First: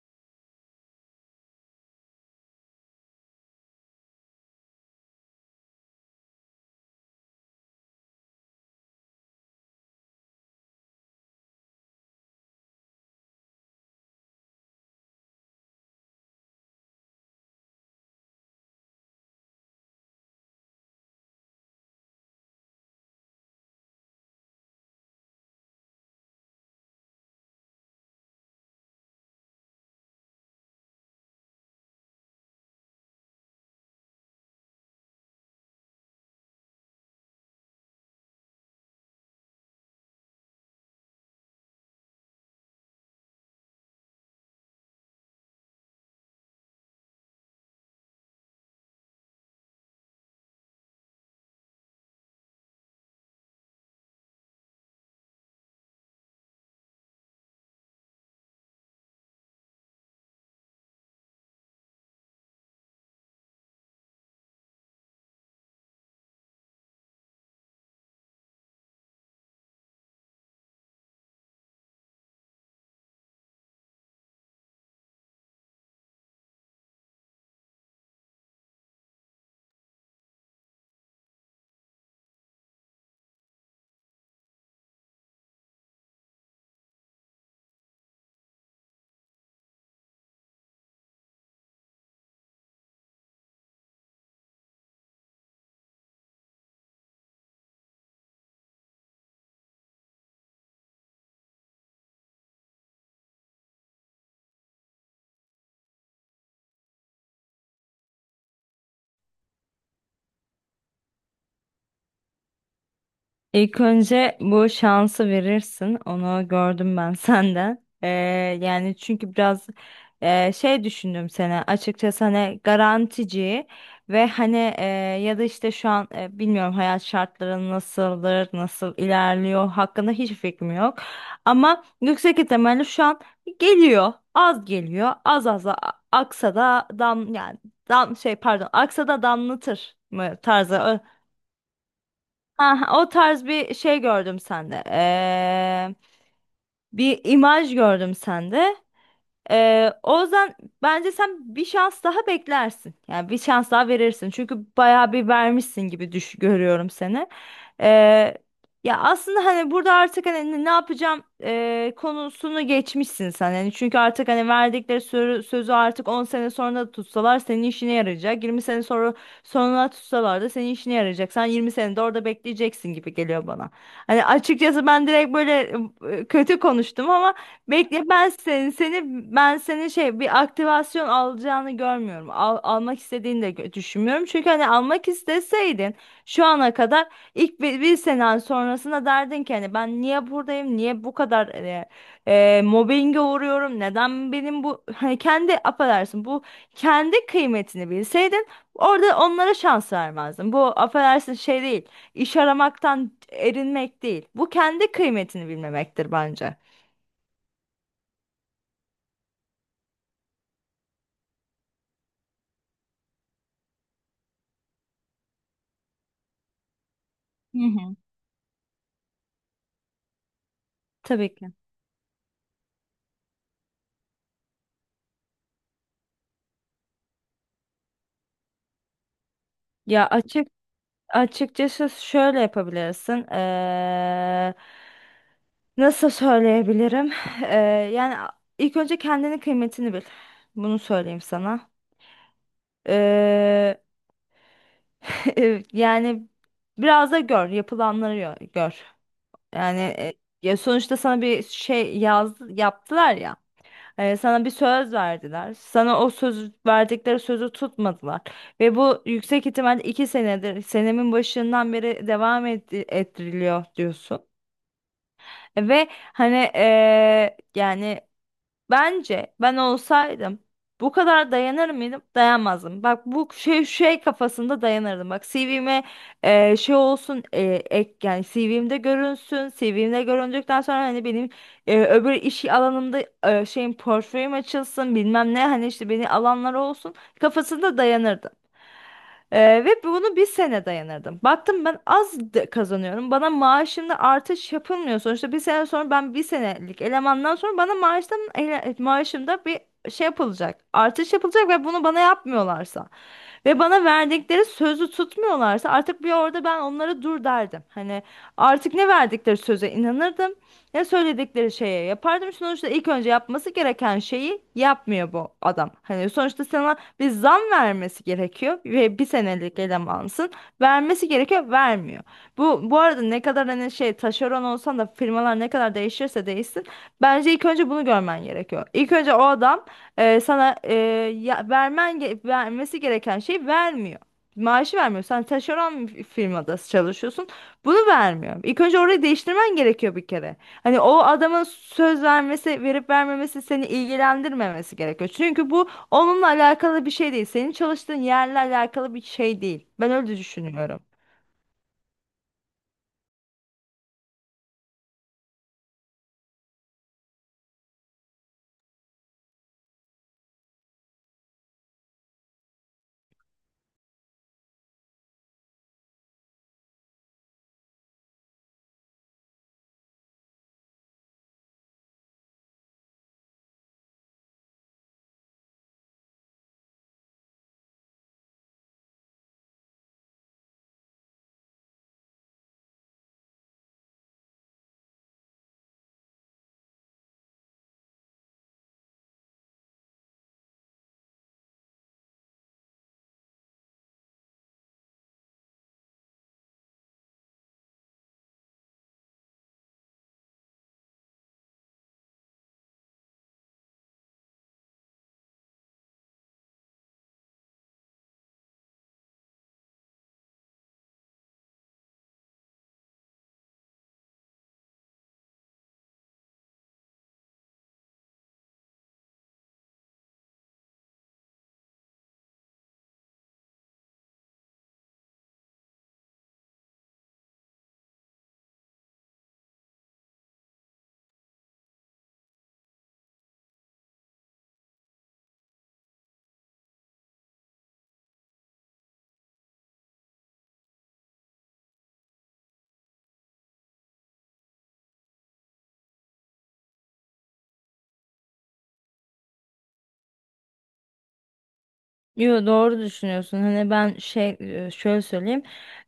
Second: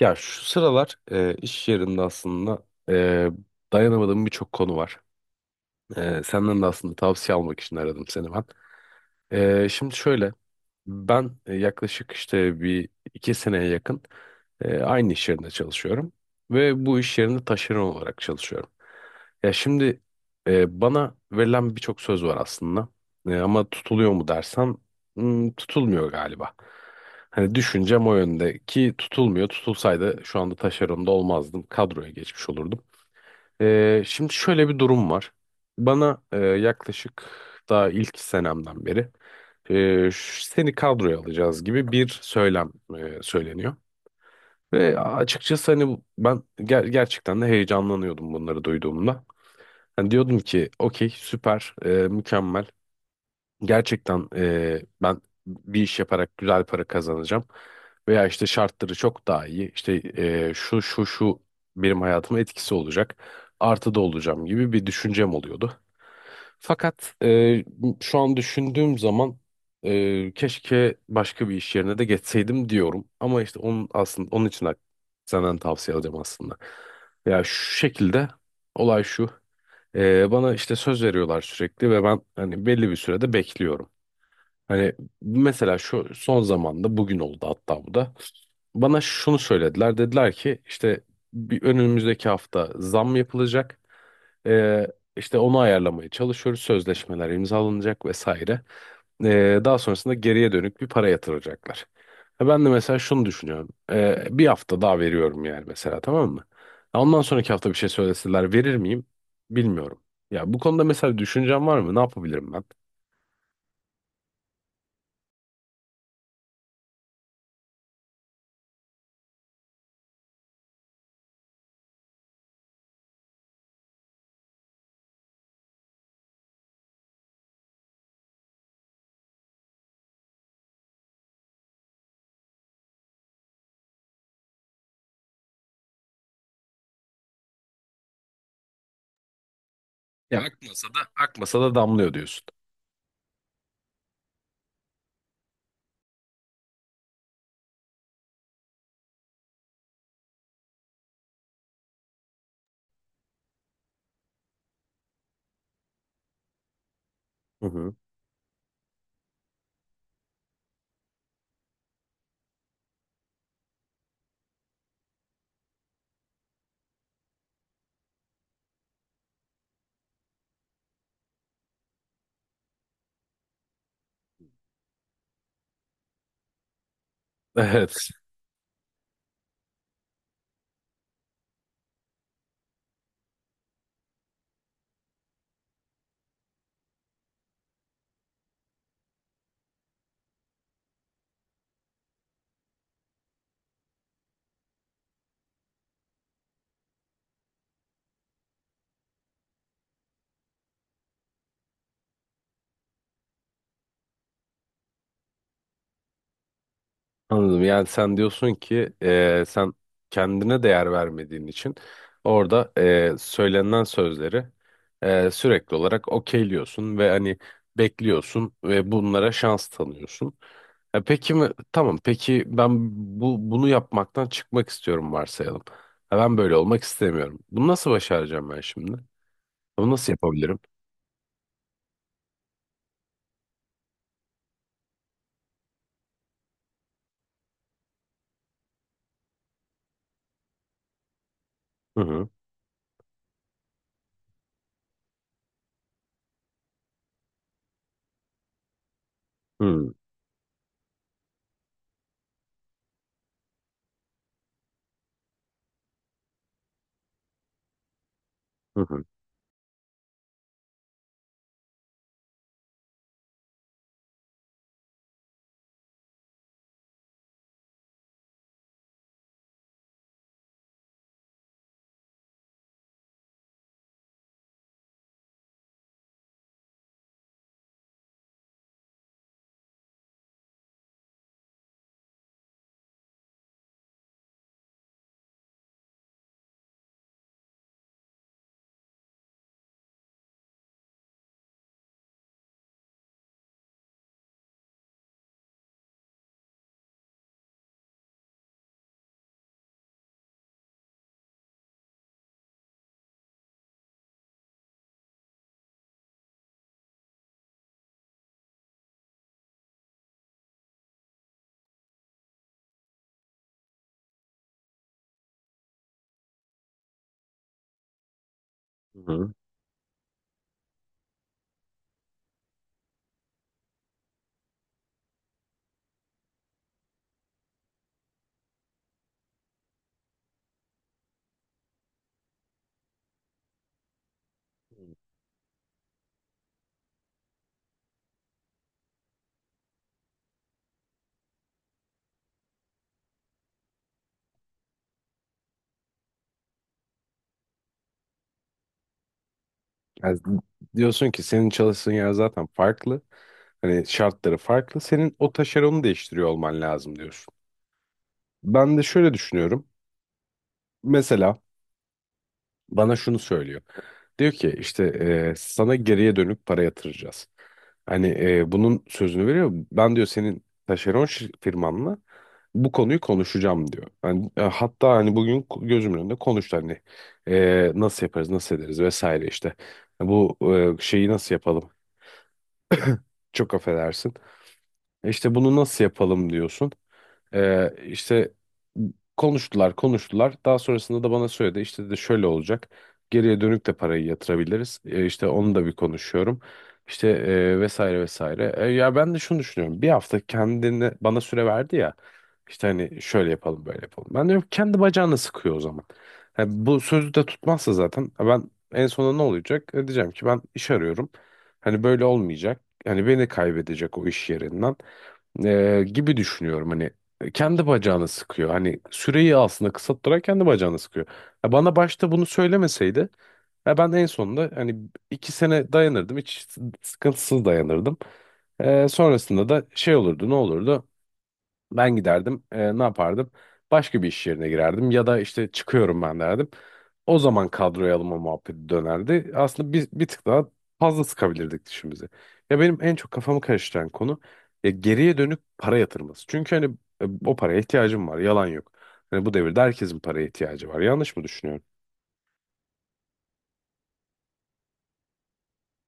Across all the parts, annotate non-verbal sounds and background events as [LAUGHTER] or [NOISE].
Ya şu sıralar iş yerinde aslında e, dayanamadığım birçok konu var. Senden de aslında tavsiye almak için aradım seni ben. Şimdi şöyle ben yaklaşık işte bir iki seneye yakın aynı iş yerinde çalışıyorum ve bu iş yerinde taşeron olarak çalışıyorum. Ya şimdi bana verilen birçok söz var aslında. Ama tutuluyor mu dersen tutulmuyor galiba. Hani düşüncem o yönde ki tutulmuyor. Tutulsaydı şu anda taşeronda olmazdım. Kadroya geçmiş olurdum. Şimdi şöyle bir durum var. Bana yaklaşık daha ilk senemden beri seni kadroya alacağız gibi bir söylem söyleniyor. Ve açıkçası hani ben gerçekten de heyecanlanıyordum bunları duyduğumda. Hani diyordum ki okey süper mükemmel gerçekten ben bir iş yaparak güzel para kazanacağım veya işte şartları çok daha iyi işte şu şu şu benim hayatıma etkisi olacak artıda olacağım gibi bir düşüncem oluyordu. Fakat şu an düşündüğüm zaman keşke başka bir iş yerine de geçseydim diyorum ama işte onun aslında onun için de senden tavsiye alacağım aslında. Ya şu şekilde olay şu. Bana işte söz veriyorlar sürekli ve ben hani belli bir sürede bekliyorum. Hani mesela şu son zamanda bugün oldu hatta bu da. Bana şunu söylediler. Dediler ki işte bir önümüzdeki hafta zam yapılacak. Ee, işte onu ayarlamaya çalışıyoruz. Sözleşmeler imzalanacak vesaire. Daha sonrasında geriye dönük bir para yatıracaklar. Ha, ben de mesela şunu düşünüyorum. Bir hafta daha veriyorum yani mesela tamam mı? Ha, ondan sonraki hafta bir şey söyleseler verir miyim? Bilmiyorum. Ya bu konuda mesela bir düşüncen var mı? Ne yapabilirim? İlk önce bu şansı verirsin. Onu gördüm ben [LAUGHS] senden. Yani çünkü biraz şey düşündüm sana. Açıkçası hani garantici ve hani ya da işte şu an bilmiyorum hayat şartları nasıldır, nasıl ilerliyor hakkında hiç fikrim yok. Ama yüksek ihtimalle şu an geliyor. Az geliyor. Aksa da dam yani dam şey pardon aksa da damlatır mı Ya akmasa tarzı. da akmasa da damlıyor diyorsun. Ha, o tarz bir şey gördüm sende. Bir imaj gördüm sende. O yüzden bence sen bir şans daha beklersin. Yani bir şans daha verirsin. Çünkü bayağı bir vermişsin gibi düş görüyorum seni. Hı hı. Ee, Ya aslında hani burada artık hani ne yapacağım konusunu geçmişsin sen. Yani çünkü artık hani verdikleri sözü artık 10 sene sonra da tutsalar senin işine yarayacak. Yirmi sene sonra tutsalar da senin işine yarayacak. Sen 20 sene de orada bekleyeceksin gibi geliyor bana. Hani açıkçası ben direkt böyle kötü konuştum ama. Bekle Evet, ben seni, seni Ben seni bir aktivasyon alacağını görmüyorum. Almak istediğini de düşünmüyorum. Çünkü hani almak isteseydin şu ana kadar ilk bir sene sonrasında derdin ki hani ben niye buradayım? Niye bu kadar mobbinge uğruyorum? Neden benim bu [LAUGHS] hani kendi affedersin bu kendi kıymetini bilseydin orada onlara şans vermezdin. Bu affedersin şey değil. İş aramaktan erinmek değil. Bu kendi kıymetini bilmemektir bence. anladım. Yani sen diyorsun ki sen kendine değer vermediğin için orada söylenen sözleri sürekli olarak okeyliyorsun ve hani Hı hı. bekliyorsun ve bunlara şans tanıyorsun. Peki Tabii ki. mi? Tamam. Peki ben bunu yapmaktan çıkmak istiyorum varsayalım. Ha, ben böyle olmak istemiyorum. Bunu nasıl başaracağım ben şimdi? Bunu Ya nasıl açık yapabilirim? Açıkçası şöyle yapabilirsin. Nasıl söyleyebilirim? Ee, yani a- ilk önce kendinin kıymetini bil. Bunu söyleyeyim sana. Hı hı. Ee, [LAUGHS] Yani biraz da gör, gör. Hı Yani hı. e, Ya sonuçta sana bir şey yaptılar ya. Sana bir söz verdiler. Sana o söz verdikleri sözü tutmadılar. Ve bu yüksek ihtimal iki senedir, senemin başından beri devam ettiriliyor diyorsun. Ve hani bence ben olsaydım bu kadar dayanır mıydım? Dayanmazdım. Bak bu kafasında dayanırdım. Bak CV'me e, şey olsun e, ek yani CV'mde görünsün. CV'mde göründükten sonra hani benim öbür iş alanımda e, şeyin portföyüm açılsın bilmem ne hani işte beni alanlar olsun kafasında dayanırdım. Ve bunu bir sene dayanırdım. Baktım ben kazanıyorum. Bana maaşımda artış yapılmıyor. Sonuçta bir sene sonra ben bir senelik elemandan sonra bana maaşımda bir şey yapılacak. Artış yapılacak ve bunu bana yapmıyorlarsa ve bana verdikleri sözü tutmuyorlarsa artık bir orada ben onlara dur derdim. Hani artık ne verdikleri söze inanırdım. Ne söyledikleri şeye yapardım. Sonuçta ilk önce yapması gereken şeyi yapmıyor bu adam. Hani sonuçta sen bir zam vermesi gerekiyor ve Hı bir hı. senelik elemansın. Vermesi gerekiyor, vermiyor. Bu arada ne kadar hani şey taşeron olsan da firmalar ne kadar değişirse değişsin bence ilk önce bunu görmen gerekiyor. İlk önce o adam e, sana e, ya, vermen ge- vermesi gereken şeyi vermiyor. Maaşı vermiyor. Sen taşeron bir firmada çalışıyorsun. Bunu vermiyor. İlk önce orayı değiştirmen gerekiyor bir kere. Hani o adamın söz vermesi, verip vermemesi seni ilgilendirmemesi gerekiyor. Çünkü bu onunla alakalı bir şey değil. Senin çalıştığın yerle alakalı bir şey değil. Ben öyle Yani düşünüyorum. diyorsun ki senin çalıştığın yer zaten farklı. Hani şartları farklı. Senin o taşeronu değiştiriyor olman lazım diyorsun. Ben de şöyle düşünüyorum. Mesela bana şunu söylüyor. Diyor ki işte sana geriye dönük para yatıracağız. Hani bunun sözünü veriyor. Ben diyor senin taşeron firmanla bu konuyu konuşacağım diyor. Yani, hatta hani bugün gözümün önünde konuştu hani nasıl yaparız nasıl ederiz vesaire işte. Bu şeyi nasıl yapalım? Çok affedersin. İşte bunu nasıl yapalım diyorsun. İşte konuştular konuştular. Daha sonrasında da bana söyledi işte de şöyle olacak. Geriye dönük de parayı yatırabiliriz. İşte onu da bir konuşuyorum. İşte vesaire vesaire. Ya ben de şunu düşünüyorum. Bir hafta kendine bana süre verdi ya. İşte hani şöyle yapalım böyle yapalım. Ben diyorum ki kendi bacağını sıkıyor o zaman. Yani bu sözü de tutmazsa zaten ha ben en sonunda ne olacak? Diyeceğim ki ben iş arıyorum. Hani böyle olmayacak. Hani beni kaybedecek o iş yerinden. Gibi düşünüyorum hani kendi bacağını sıkıyor. Hani süreyi aslında kısalttırarak kendi bacağını sıkıyor. Ya bana başta bunu söylemeseydi ya ben en sonunda hani 2 sene dayanırdım. Hiç sıkıntısız dayanırdım. Sonrasında da şey olurdu ne olurdu? Ben giderdim. Ne yapardım? Başka bir iş yerine girerdim ya da işte çıkıyorum ben derdim. O zaman kadroya alınma muhabbeti dönerdi. Aslında bir tık daha fazla sıkabilirdik dişimizi. Ya benim en çok kafamı karıştıran konu ya geriye dönük para yatırması. Çünkü hani o paraya ihtiyacım var. Yalan yok. Hani bu devirde herkesin paraya ihtiyacı var. Yanlış mı düşünüyorum? Yo, doğru düşünüyorsun. Hani ben şöyle söyleyeyim.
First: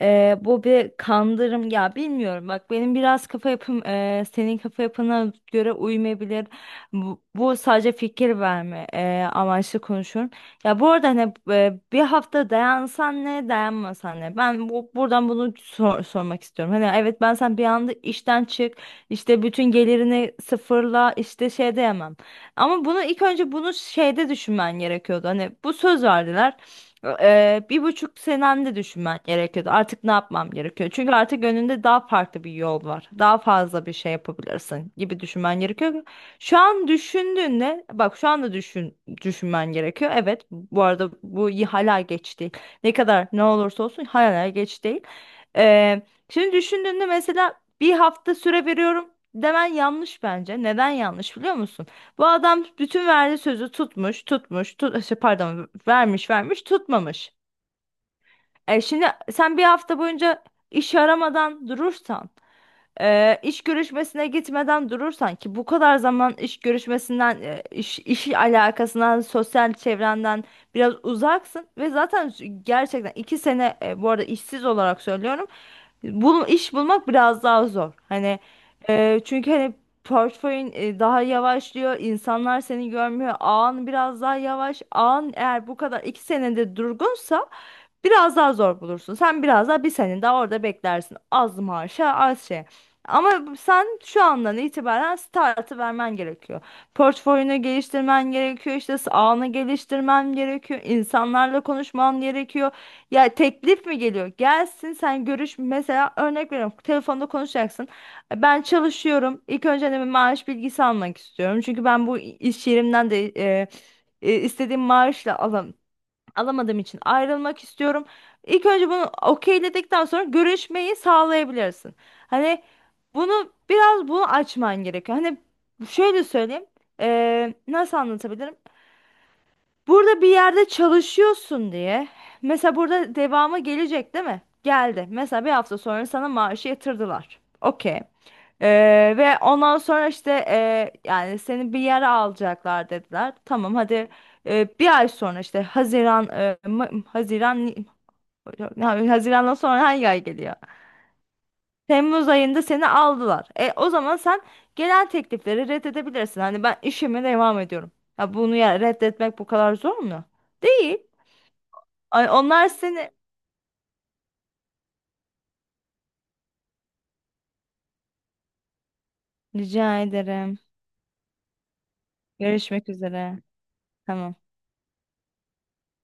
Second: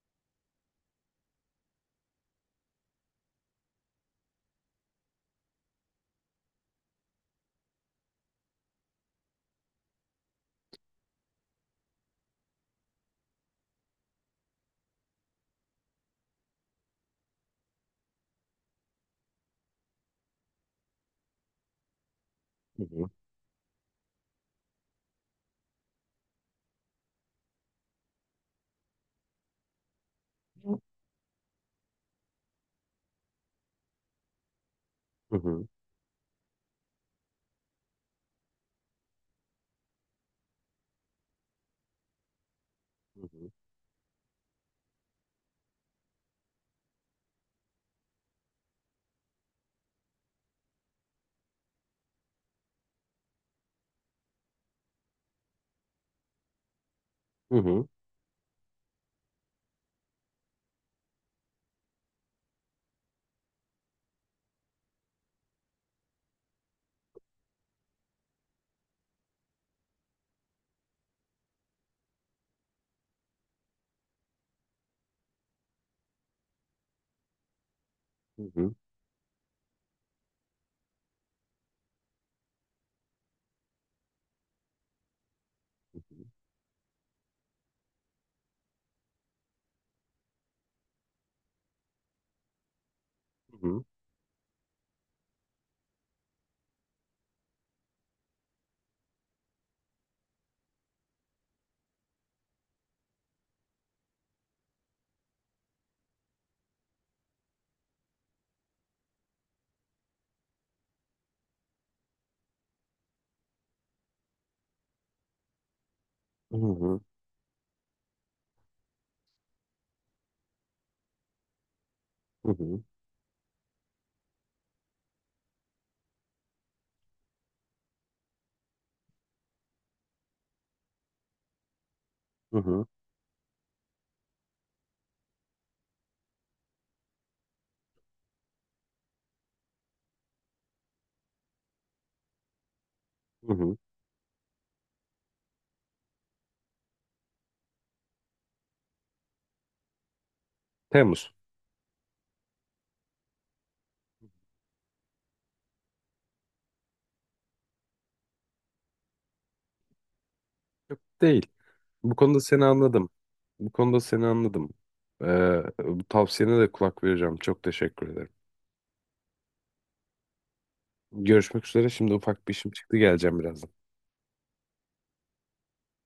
Bu bir kandırım ya bilmiyorum. Bak benim biraz kafa yapım senin kafa yapına göre uymayabilir. Bu sadece fikir verme amaçlı konuşuyorum. Ya bu arada hani bir hafta dayansan ne dayanmasan ne. Ben buradan bunu sormak istiyorum. Hani evet sen bir anda işten çık işte bütün gelirini sıfırla işte şey diyemem. Hı Ama bunu hı. ilk önce bunu şeyde düşünmen gerekiyordu. Hani bu söz verdiler. Bir buçuk senemde düşünmen gerekiyordu. Artık ne yapmam gerekiyor? Çünkü artık önünde daha farklı bir yol var. Daha fazla bir şey yapabilirsin gibi Hı düşünmen hı. gerekiyor. Şu an düşündüğünde bak şu anda düşünmen gerekiyor. Evet bu arada hala geç değil. Ne kadar ne olursa olsun hala geç değil. Eee, Şimdi düşündüğünde mesela bir hafta süre veriyorum demen yanlış bence. Neden yanlış biliyor musun? Bu adam bütün verdiği sözü tutmuş, tutmuş, tut, şey, pardon vermiş, tutmamış. Hı hı. Hı hı. Şimdi sen bir hafta boyunca iş aramadan durursan, iş görüşmesine gitmeden durursan ki bu kadar zaman iş görüşmesinden, iş alakasından, sosyal çevrenden biraz uzaksın ve zaten gerçekten iki sene, bu arada işsiz olarak söylüyorum. İş bulmak biraz daha zor. Hani Hı hı. e, çünkü hani portföyün daha yavaşlıyor. İnsanlar seni görmüyor. Ağın biraz daha yavaş. Ağın eğer bu kadar iki senede durgunsa biraz daha zor bulursun. Sen biraz daha bir sene daha orada beklersin. Az maaşa az şey. Ama Hı hı. sen şu andan itibaren startı vermen gerekiyor. Portföyünü geliştirmen gerekiyor. İşte ağını geliştirmen gerekiyor. İnsanlarla konuşman gerekiyor. Ya teklif mi geliyor? Gelsin sen görüş mesela örnek veriyorum telefonda konuşacaksın. Ben çalışıyorum. İlk önce de bir maaş bilgisi almak istiyorum. Çünkü ben bu iş yerimden de istediğim maaşla Hı alamadığım için hı. ayrılmak istiyorum. İlk önce bunu okeyledikten sonra görüşmeyi sağlayabilirsin. Hani bunu biraz açman gerekiyor. Hani şöyle söyleyeyim. Nasıl anlatabilirim? Burada bir yerde çalışıyorsun diye. Hı Mesela hı. burada devamı gelecek değil mi? Geldi. Mesela bir hafta sonra sana maaşı yatırdılar. Okey. Ve ondan sonra işte yani seni bir yere alacaklar dediler. Hı Tamam hı. hadi bir ay sonra işte Haziran ya, Haziran'dan sonra hangi ay geliyor? Temmuz. Temmuz ayında seni aldılar. E, o zaman sen gelen teklifleri reddedebilirsin. Hani ben işime devam ediyorum. Ya bunu ya reddetmek bu kadar zor mu? Değil. Yok değil. Bu Ay konuda seni onlar anladım. seni Bu konuda seni anladım. Bu tavsiyene de kulak vereceğim. Çok teşekkür ederim. rica ederim. Görüşmek üzere. Şimdi ufak bir işim Görüşmek çıktı. Geleceğim üzere. birazdan. Tamam.